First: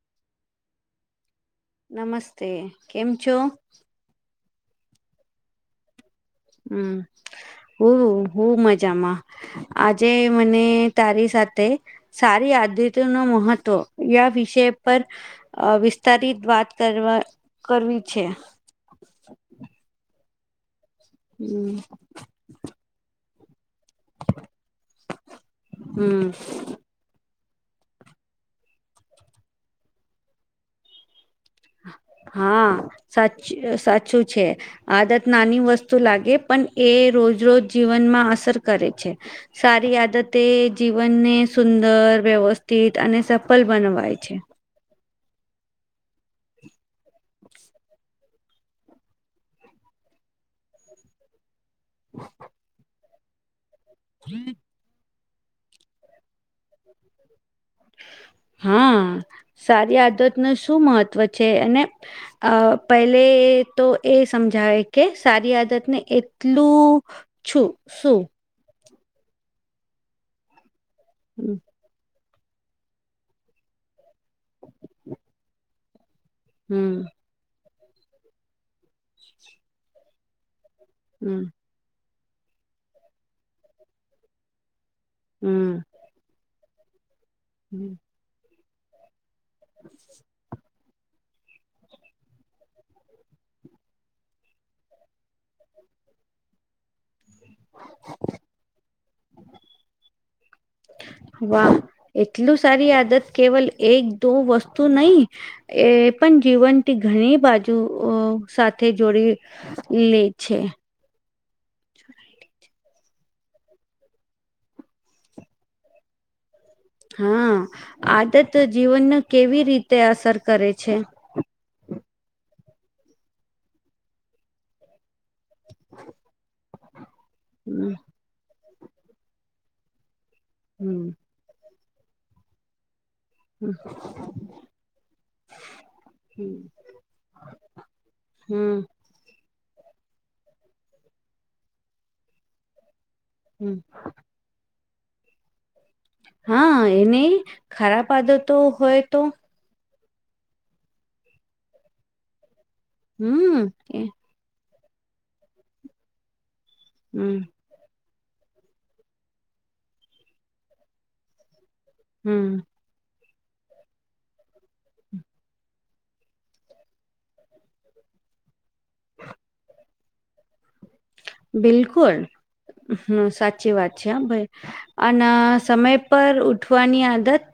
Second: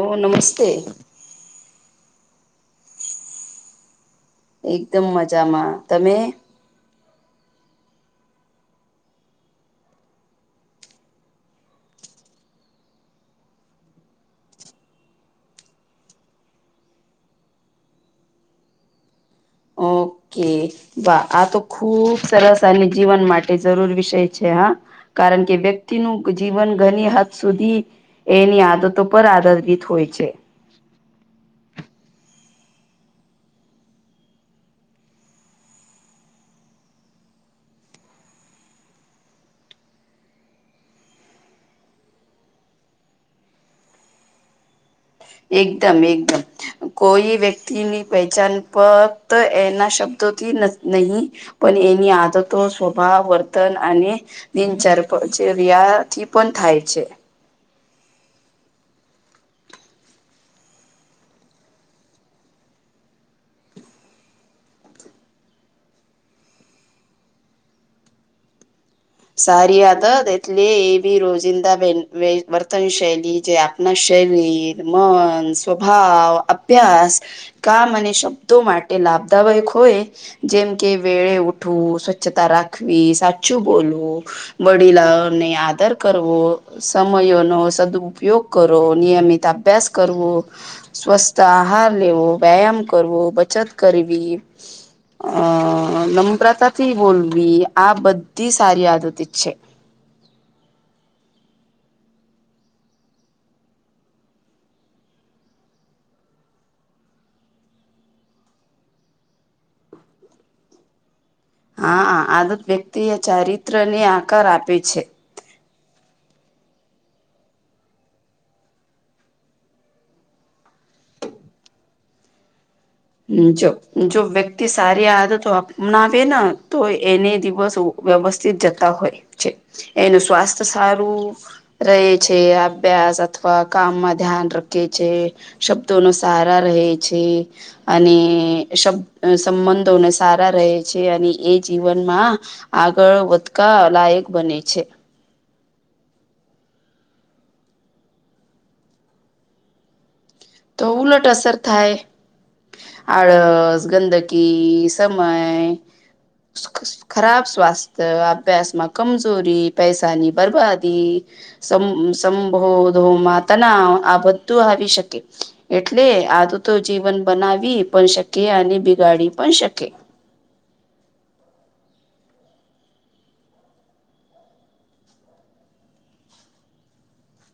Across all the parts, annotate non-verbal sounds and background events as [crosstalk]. ઓ નમસ્તે. નમસ્તે, કેમ છો? એકદમ મજામાં, તમે? હમ્મ, હું, હું મજામાં. આજે મને તારી સાથે સારી આદિતોનો મહત્વ યા વિષય પર. અહ વિસ્તારિત વાત કરવા કરવી છે. ઓકે વા આ તો હમ ખૂબ સરસ. તનિક જીવન માટે જરૂર વિષય છે હા, કારણકે વ્યક્તિ નું હમ જીવન ઘણી હદ સુધી એની આદતો પર આધારિત હોય છે. હા, સાચ સાચું છે. આદત નાની વસ્તુ લાગે પણ એ રોજ રોજ જીવનમાં અસર કરે છે. સારી આદત તે જીવનને સુંદર વ્યવસ્થિત અને સફળ બનવાય છે. એકદમ એકદમ કોઈ વ્યક્ તી ની પહેચાન પર એના શબ્દોથી નથ નહી પણ એની આદતો સ્વભાવ વર્તન અને દિનચર પજેરિયાથી પણ થાય છે. હા, સારી આદતન શું મહત્વ છે અને અહ પહેલે તો એ સમજાવે કે સારી આદતને એટલું છુ સું સારી આદવાત એટલે એ બી રોજિંદા બેન વે વર્તન શૈલી જે આપણા શરીર, મન, સ્વભાવ હમ અભ્યાસ, કામ અને શબ્દો માટે લાભદાયક હોય? જેમ કે વેળે હમ ઉઠવું, સ્વચ્છતા રાખવી, સાચું બોલવું, વડીલા ને આદર હમ કરવો, સમયનો સદપયોગ કરો, નિયમિત તો અભ્યાસ કરવું, સ્વસ્થ આહાર લેવો, વ્યાયામ કરવો, બચત કરવી, અ નમ્રાતાથી બોલવી, આ બધી સારી આદત છે. વાહ એટલું સારી આદત કેવલ એક દો વસ્તુ નહી. એ પણ જીવનથી ઘણી બાજુ સાથે જોડી લે છે. હા આદત વ્યક્તિ એ ચારિત્રને આકાર આપે છે. હા, આદત જીવનને કેવી રીતે અસર કરે છે? જો જો વ્યક્તિ સારી આદતો અપનાવે ને તો એન હમ વ્યવસ્થિત જતા હોય છે એનું સ્વાસ્થ્ય હમ સારું. રહે છે આભ્યાસ અ અથવા કામમાં ધ્યાન રખે છે, શબ્દોનો હમ સારા રહે છે. અને હમ શબ્દ અને સંબંધોને સારા રહે છે. અને એ જીવનમાં આગળ વધ હમ કા લાયક બને છે. હા એને ખરાબ આદતો હોય તો તો ઉલટ અસર થાય. હમ આળસ, એ ગંદક કી સમય, હમ ખરાબ સ્વાસ્ થય, આભ્યાસમાં કમજોરી, પૈસાની બરબાદી સમ હમ સંભોધોમા તનાવ આ બધું આવી શકે. એટલે આદતો જીવન બનાવી પણ શકે અને બિગાડી પણ શકે. બિલકુલ હમ સાચી વાત છે હહ ભઈ. અન સમય પર ઉઠવાની આદત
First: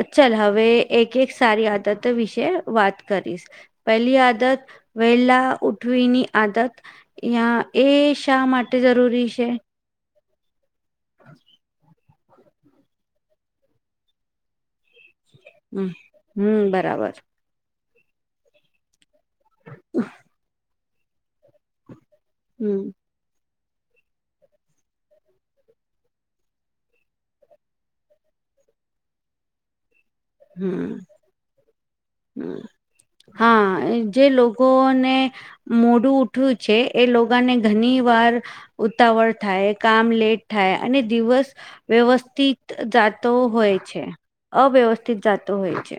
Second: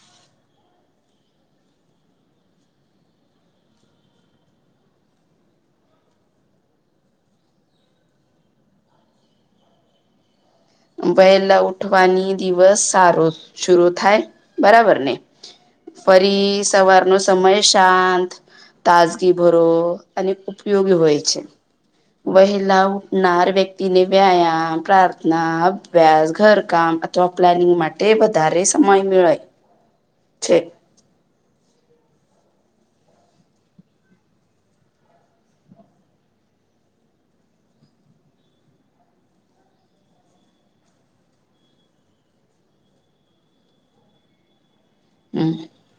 અ ચલ હવે એક એક સારી આદત વિશે વાત કરીશ. પહેલી આદત વેલા ઉઠવીની આદત ઈયા એ શા માટે જરૂરી છે? વહેલા ઉઠવાની દિવસ સારો શુરુ થાય બરાબર ને? હમ ફરી હમ બરાબર સવારનો સમય શાંત, તાજગી ભરો અને ઉપયોગી હોય છે. હમ વહેલા ઉઠનાર વ્યક્તિને વ્યાયામ, પ્રાર્થના અભ્યાસ, ઘરકામ અથવા પ્લેનિંગ માટે વધારે સમય મેળય. હમ હમ હા જે લોકોને મોડું ઉઠ્યું છે એ લોકાને ઘની વાર ઉતાવળ થાય, કામ લેટ થાય, અને દિવસ વ્યવસ્થિત જાતો હોય છે, અવ્યવસ્થિત હમ જાતો હોય છે.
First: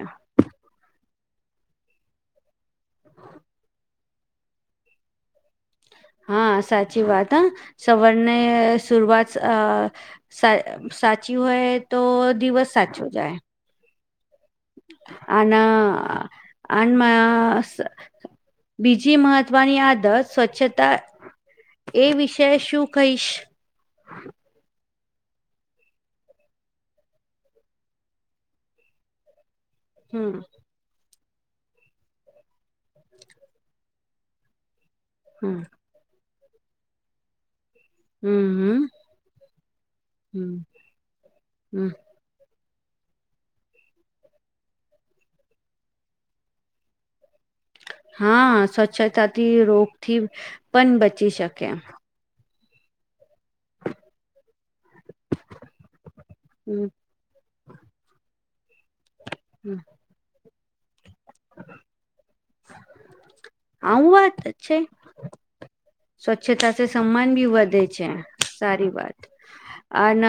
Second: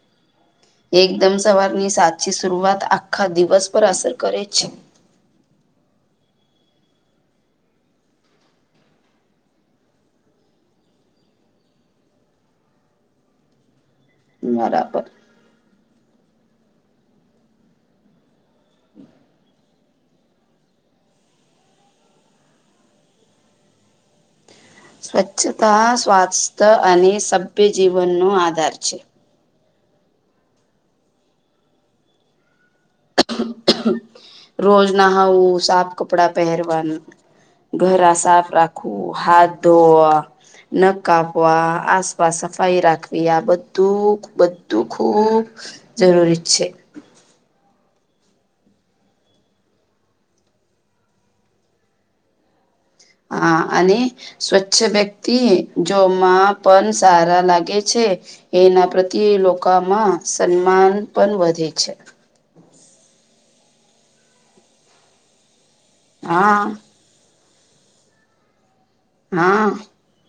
એકદમ સવારની સાચી શરૂઆત આખા દિવસ પર અસર કરે છે. હા સાચી વાત હહ સવારને શુરૂઆત અ સા સાચી હોય તો દિવસ સાચો જાય. બરાબર આના આનમાં સ બીજી મહત્વની આદત સ્વચ્છતા એ વિશે શું કહીશ? સ્વચ્છતા સ્વાસ્થ અને સભ્ય જીવનનો આધાર છે. હમ રોજ હમ નહાવું, સાફ કપડાં પહેરવા ઘરા હમ સાફ હમ રાખવું, હાથ ધોવા, હમ નખ કાપવા, હમ આસ વા, સફાઈ રાખવી આ બધું બધું ખૂબ જરૂરી છે. હા સ્વચ્છતાથી રોગથી પન બચી શકે. હા અને સ્વચ્છ વ્યક્તિ જો માં હમ પન સારા લાગે છે. એના પ્રત્યે હમ લોકામાં સન્માન પન વધે છે. આવું વાત છે, હા સ્વચ્છતા સે સમ્માન બી વધે છે સારી વાત. હા અન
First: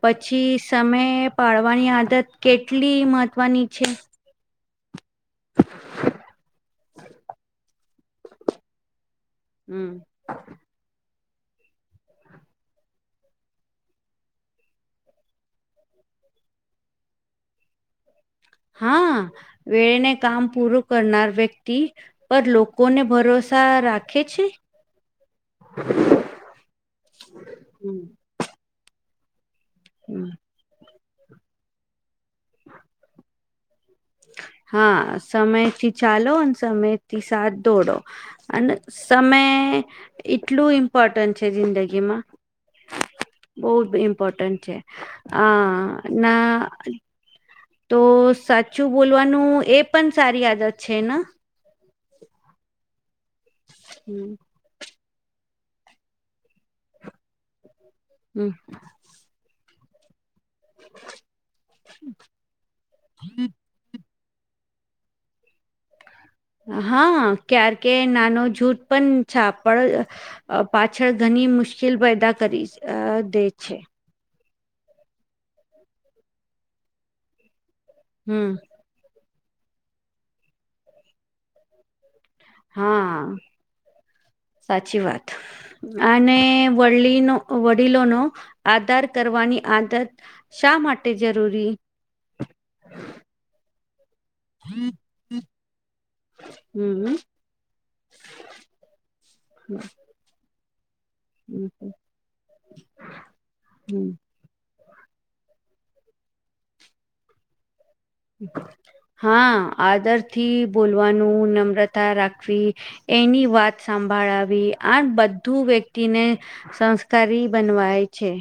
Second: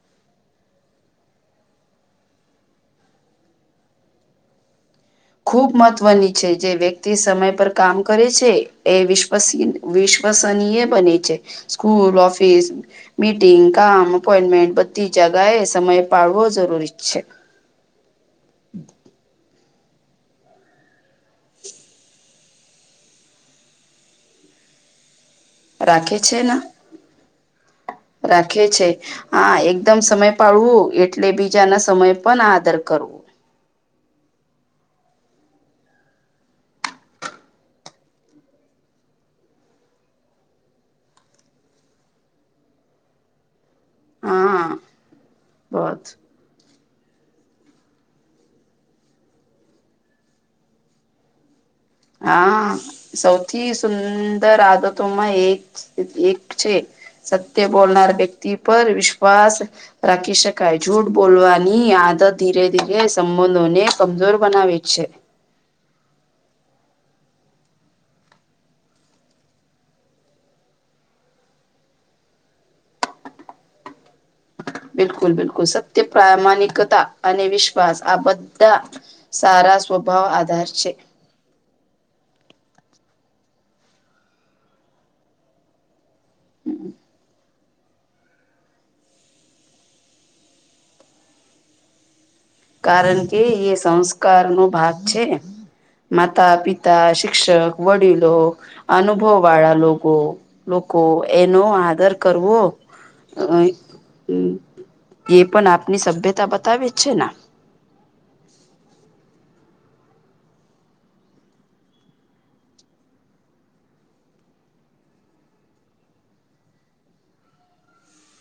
પછી સમય પાડવાની આદત કેટલી મહત્ત્વની છે? ખૂબ મહત્વની છે. જે વ્યક્તિ સમય પર કામ કરે છે એ વિશ્વસનીય હમ વિશ શવસનીય બને છે સ્કૂલ ઓફિસ મીટિંગ કામ અપોઈન્ટમેન્ટ બધી જગા એ સમય પાડવો જરૂરી છે. હા વેને કામ પૂરું કરનાર વ્યક્તિ પર લોકોને ભરોસા રાખે છે? રાખે છે ન. હમ રાખે છે હા એકદમ હમ. સમય પાડવું એટલે બીજા ના સમય પણ આદર કરવું. હા સમયથી ચાલો અને સમયથી સાથ દોડો અને સમય એટલું ઇમ્પોર્ટન્ટ છે જિંદગીમાં બહુ જ ઇમ્પોર્ટન્ટ હા છે આ બસ ના તો સાચું બોલવાનું એ પણ સારી આદત છે ને? હા સૌથી હમ સુંદર આદત એક એક છે સત્ય બોલનાર વ્યક્તિ હમ. પર વિશ્ વાસ રાખી શકાય જૂઠ બોલવાની આદત ધીરે ધીરે સંબંધોને કમજોર બનાવે છે. હા કારણકે નાનો જૂથ પણ છાપડ પાછળ ઘણી મુશ્કેલ પેદા કરી દે છે. બિલકુલ બિલકુલ સત્ય પ્રામાણિકતા અને વિશ્વાસ આ હમ બધા સારા સ્વભાવ આધાર છે. [inaudible] હા સાચી વાત અને વડલીનો વડીલો નો આદર કરવાની આદત શા માટે જરૂરી? કારણ કે એ સંસ્કાર નો ભાગ છે. માતા હમ પિતા, શિક્ષક, વડીલો, અનુભવ વાળા લોકો લોકો એનો આદર કરવો હમ એ પણ આપની સભ્યતા બતાવે જ છે ને હ હા આદરથી બોલવાનું નમ્રતા રાખવી એની વાત સંભળાવી આમ બધું વ્યક્તિને સંસ્કારી બનવાય છે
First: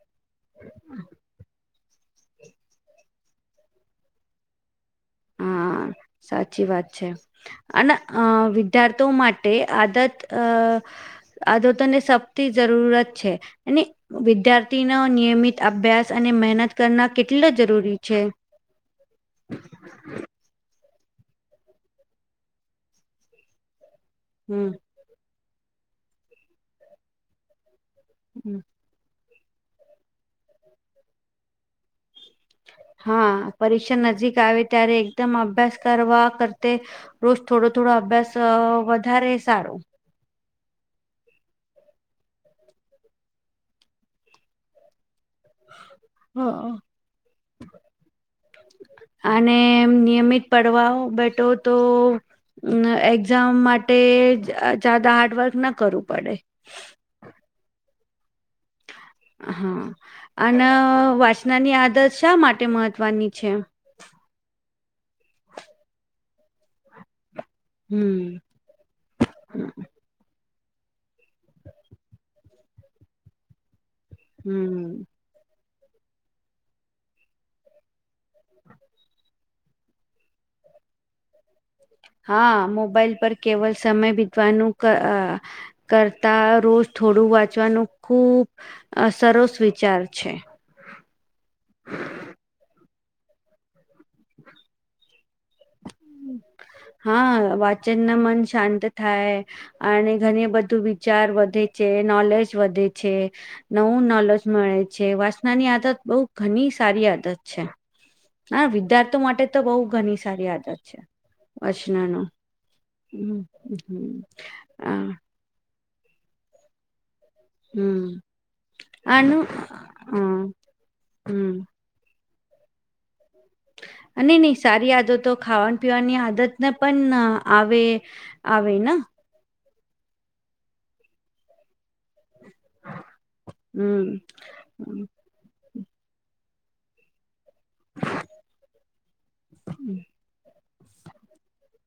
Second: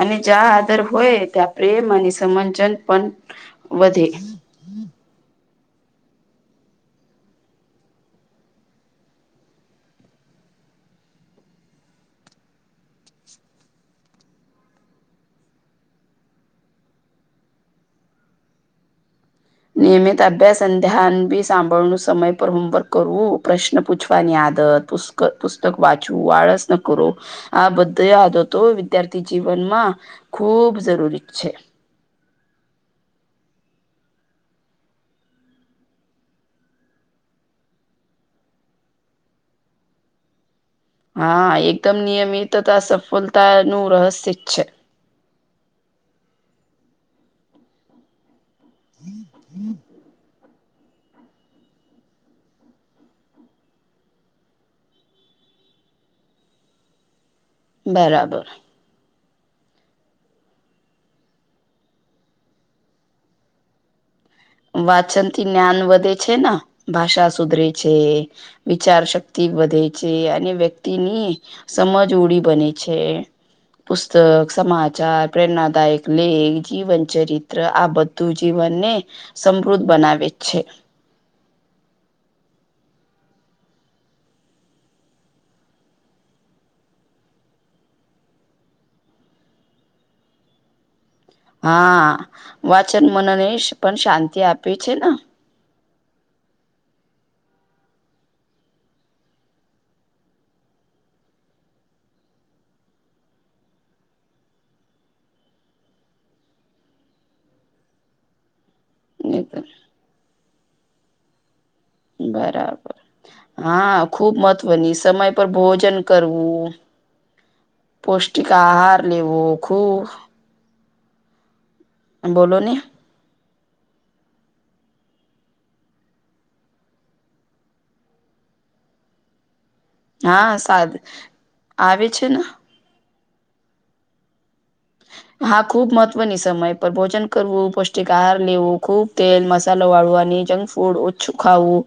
અને જ્યાં આદર હોય ત્યાં પ્રેમ અને સમંજન પણ વધે હા સાચી વાત છે અને અ વિદ્યાર્થીઓ માટે આદત અ આદતોને સપથી જરૂરત છે અને વિદ્યાર્થી ન નિયમિત અભ્યાસ અને મહેનત કરના કેટલા જરૂરી છે? નિયમિત અભ્યાસ અને ધ્યાન બી સાંભળનું સમય પર હોમવર્ક કરવું પ્રશ્ન પૂછવ ની આદત હમ પુ પુસ્તક વાંચવું વાળસ ન કરો આ બધી હમ. આદતો વિદ્યાર્થી જીવનમાં ખૂબ જરૂરી છે હા પરીક્ષા નજીક આવે ત્યારે એકદમ અભ્યાસ કરવા કરતે રોજ થોડો થોડો અભ્યાસ વધારે સારો. હા એકદમ નિયમિત તથા સફળતા નું રહસ્ય છે. [inaudible] અને નિયમિત પડવા બેઠો તો અ એક્ઝામ માટે જદા હાર્ડવર્ક ના કરવું પડે બરાબર હા અને વાસનાની આદત શા માટે મહત્વની છે? વાચન થી જ્ઞાન વધે છે ને ભાષા સુધરે છે વિચાર શક્તિ હમ વધે છે અને વ્યક્તિની સમજ ઓડી બને છે પુસ્તક સમાચાર પ્રેરણાદાયક લેખ જીવન ચરિત્ર આ બધું જીવનને સમૃદ્ધ બનાવે છે હા મોબાઈલ પર કેવલ સમય બીતવાનું કરતા રોજ થોડું વાંચવાનું ખુબ સરસ વિચાર છે. હા વાચન મનને પણ શાંતિ આપી છે ને. [inaudible] હા વાચન ના મન શાંત થાય. અને ઘણી બધું વિચાર વધે છે નોલેજ વધે છે. નવું નોલેજ મળે છે વાસનાની આદત બઉુ ઘણી સારી આદત છે. હા વિદ્યાર્થી માટે તો એકદમ બહુ ઘણી સારી આદત છે વચના બરાબર હા ખુબ મહત્વની સમય પર ભોજન કરવું પૌષ્ટિક આહાર લેવો આનું ખુબ હમ [inaudible] બોલો ની ની ની સારી આદતો ખાવા પીવાની આદતને પણ આવે. આવે ના હા સાદ આવે છે ન. [inaudible] હા ખુબ મહત્વની સમય પર ભોજન કરવું પૌષ્ટિક આહાર લેવું ખુબ તેલ મસાલો હમ, વાળવાની જંક ફૂડ ઓછું ખાવું.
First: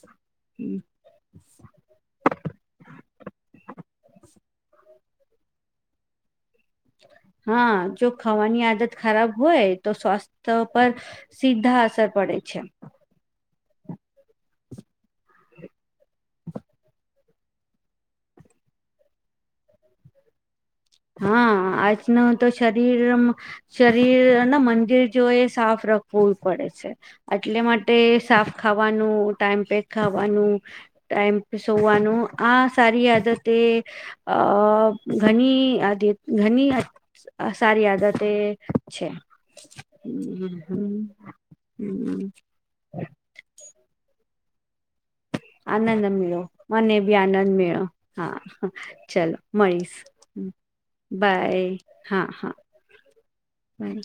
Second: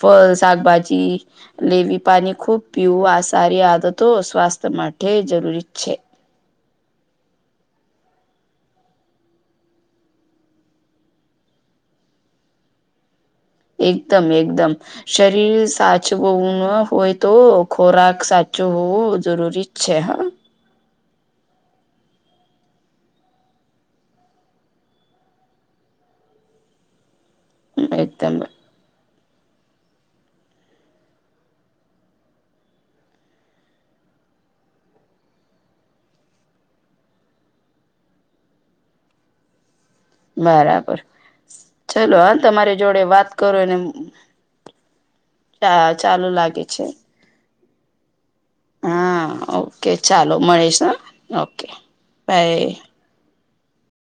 ફળ હમ. શાકભાજી લેવી પાણી ખુબ પીવું આ સારી આદતો સ્વાસ્થ્ય માટે જરૂરી છે. હા જો ખાવાની આદત ખરાબ હોય તો સ્વાસ્થ્ય પર સીધા અસર પડે છે એકદમ એકદમ શરીર સાચવવુ ન હોય તો ખોરાક સાચું હોવું જરૂરી જ છે હા. હા આજ નું તો શરીર આમ શરીર ને મંદિર જો એ સાફ રખવું પડે છે. એટલે માટે એકદમ સાફ ખાવાનું ટાઈમ પેક ખાવાનું ટાઈમ પે સોવાનું આ સારી આદતે અ ઘણી આ ઘણી સારી આદતે છે. બરાબર ચલો હમ આ તમારી જોડે વાત કરોને ચા આનંદ ચાલુ મેળો લાગે છે. મને આનંદ મેળો હા હા ચાલો ઓકે ચાલો મળીશું મળીશ હા ઓકે બાય હા હા બાય બાય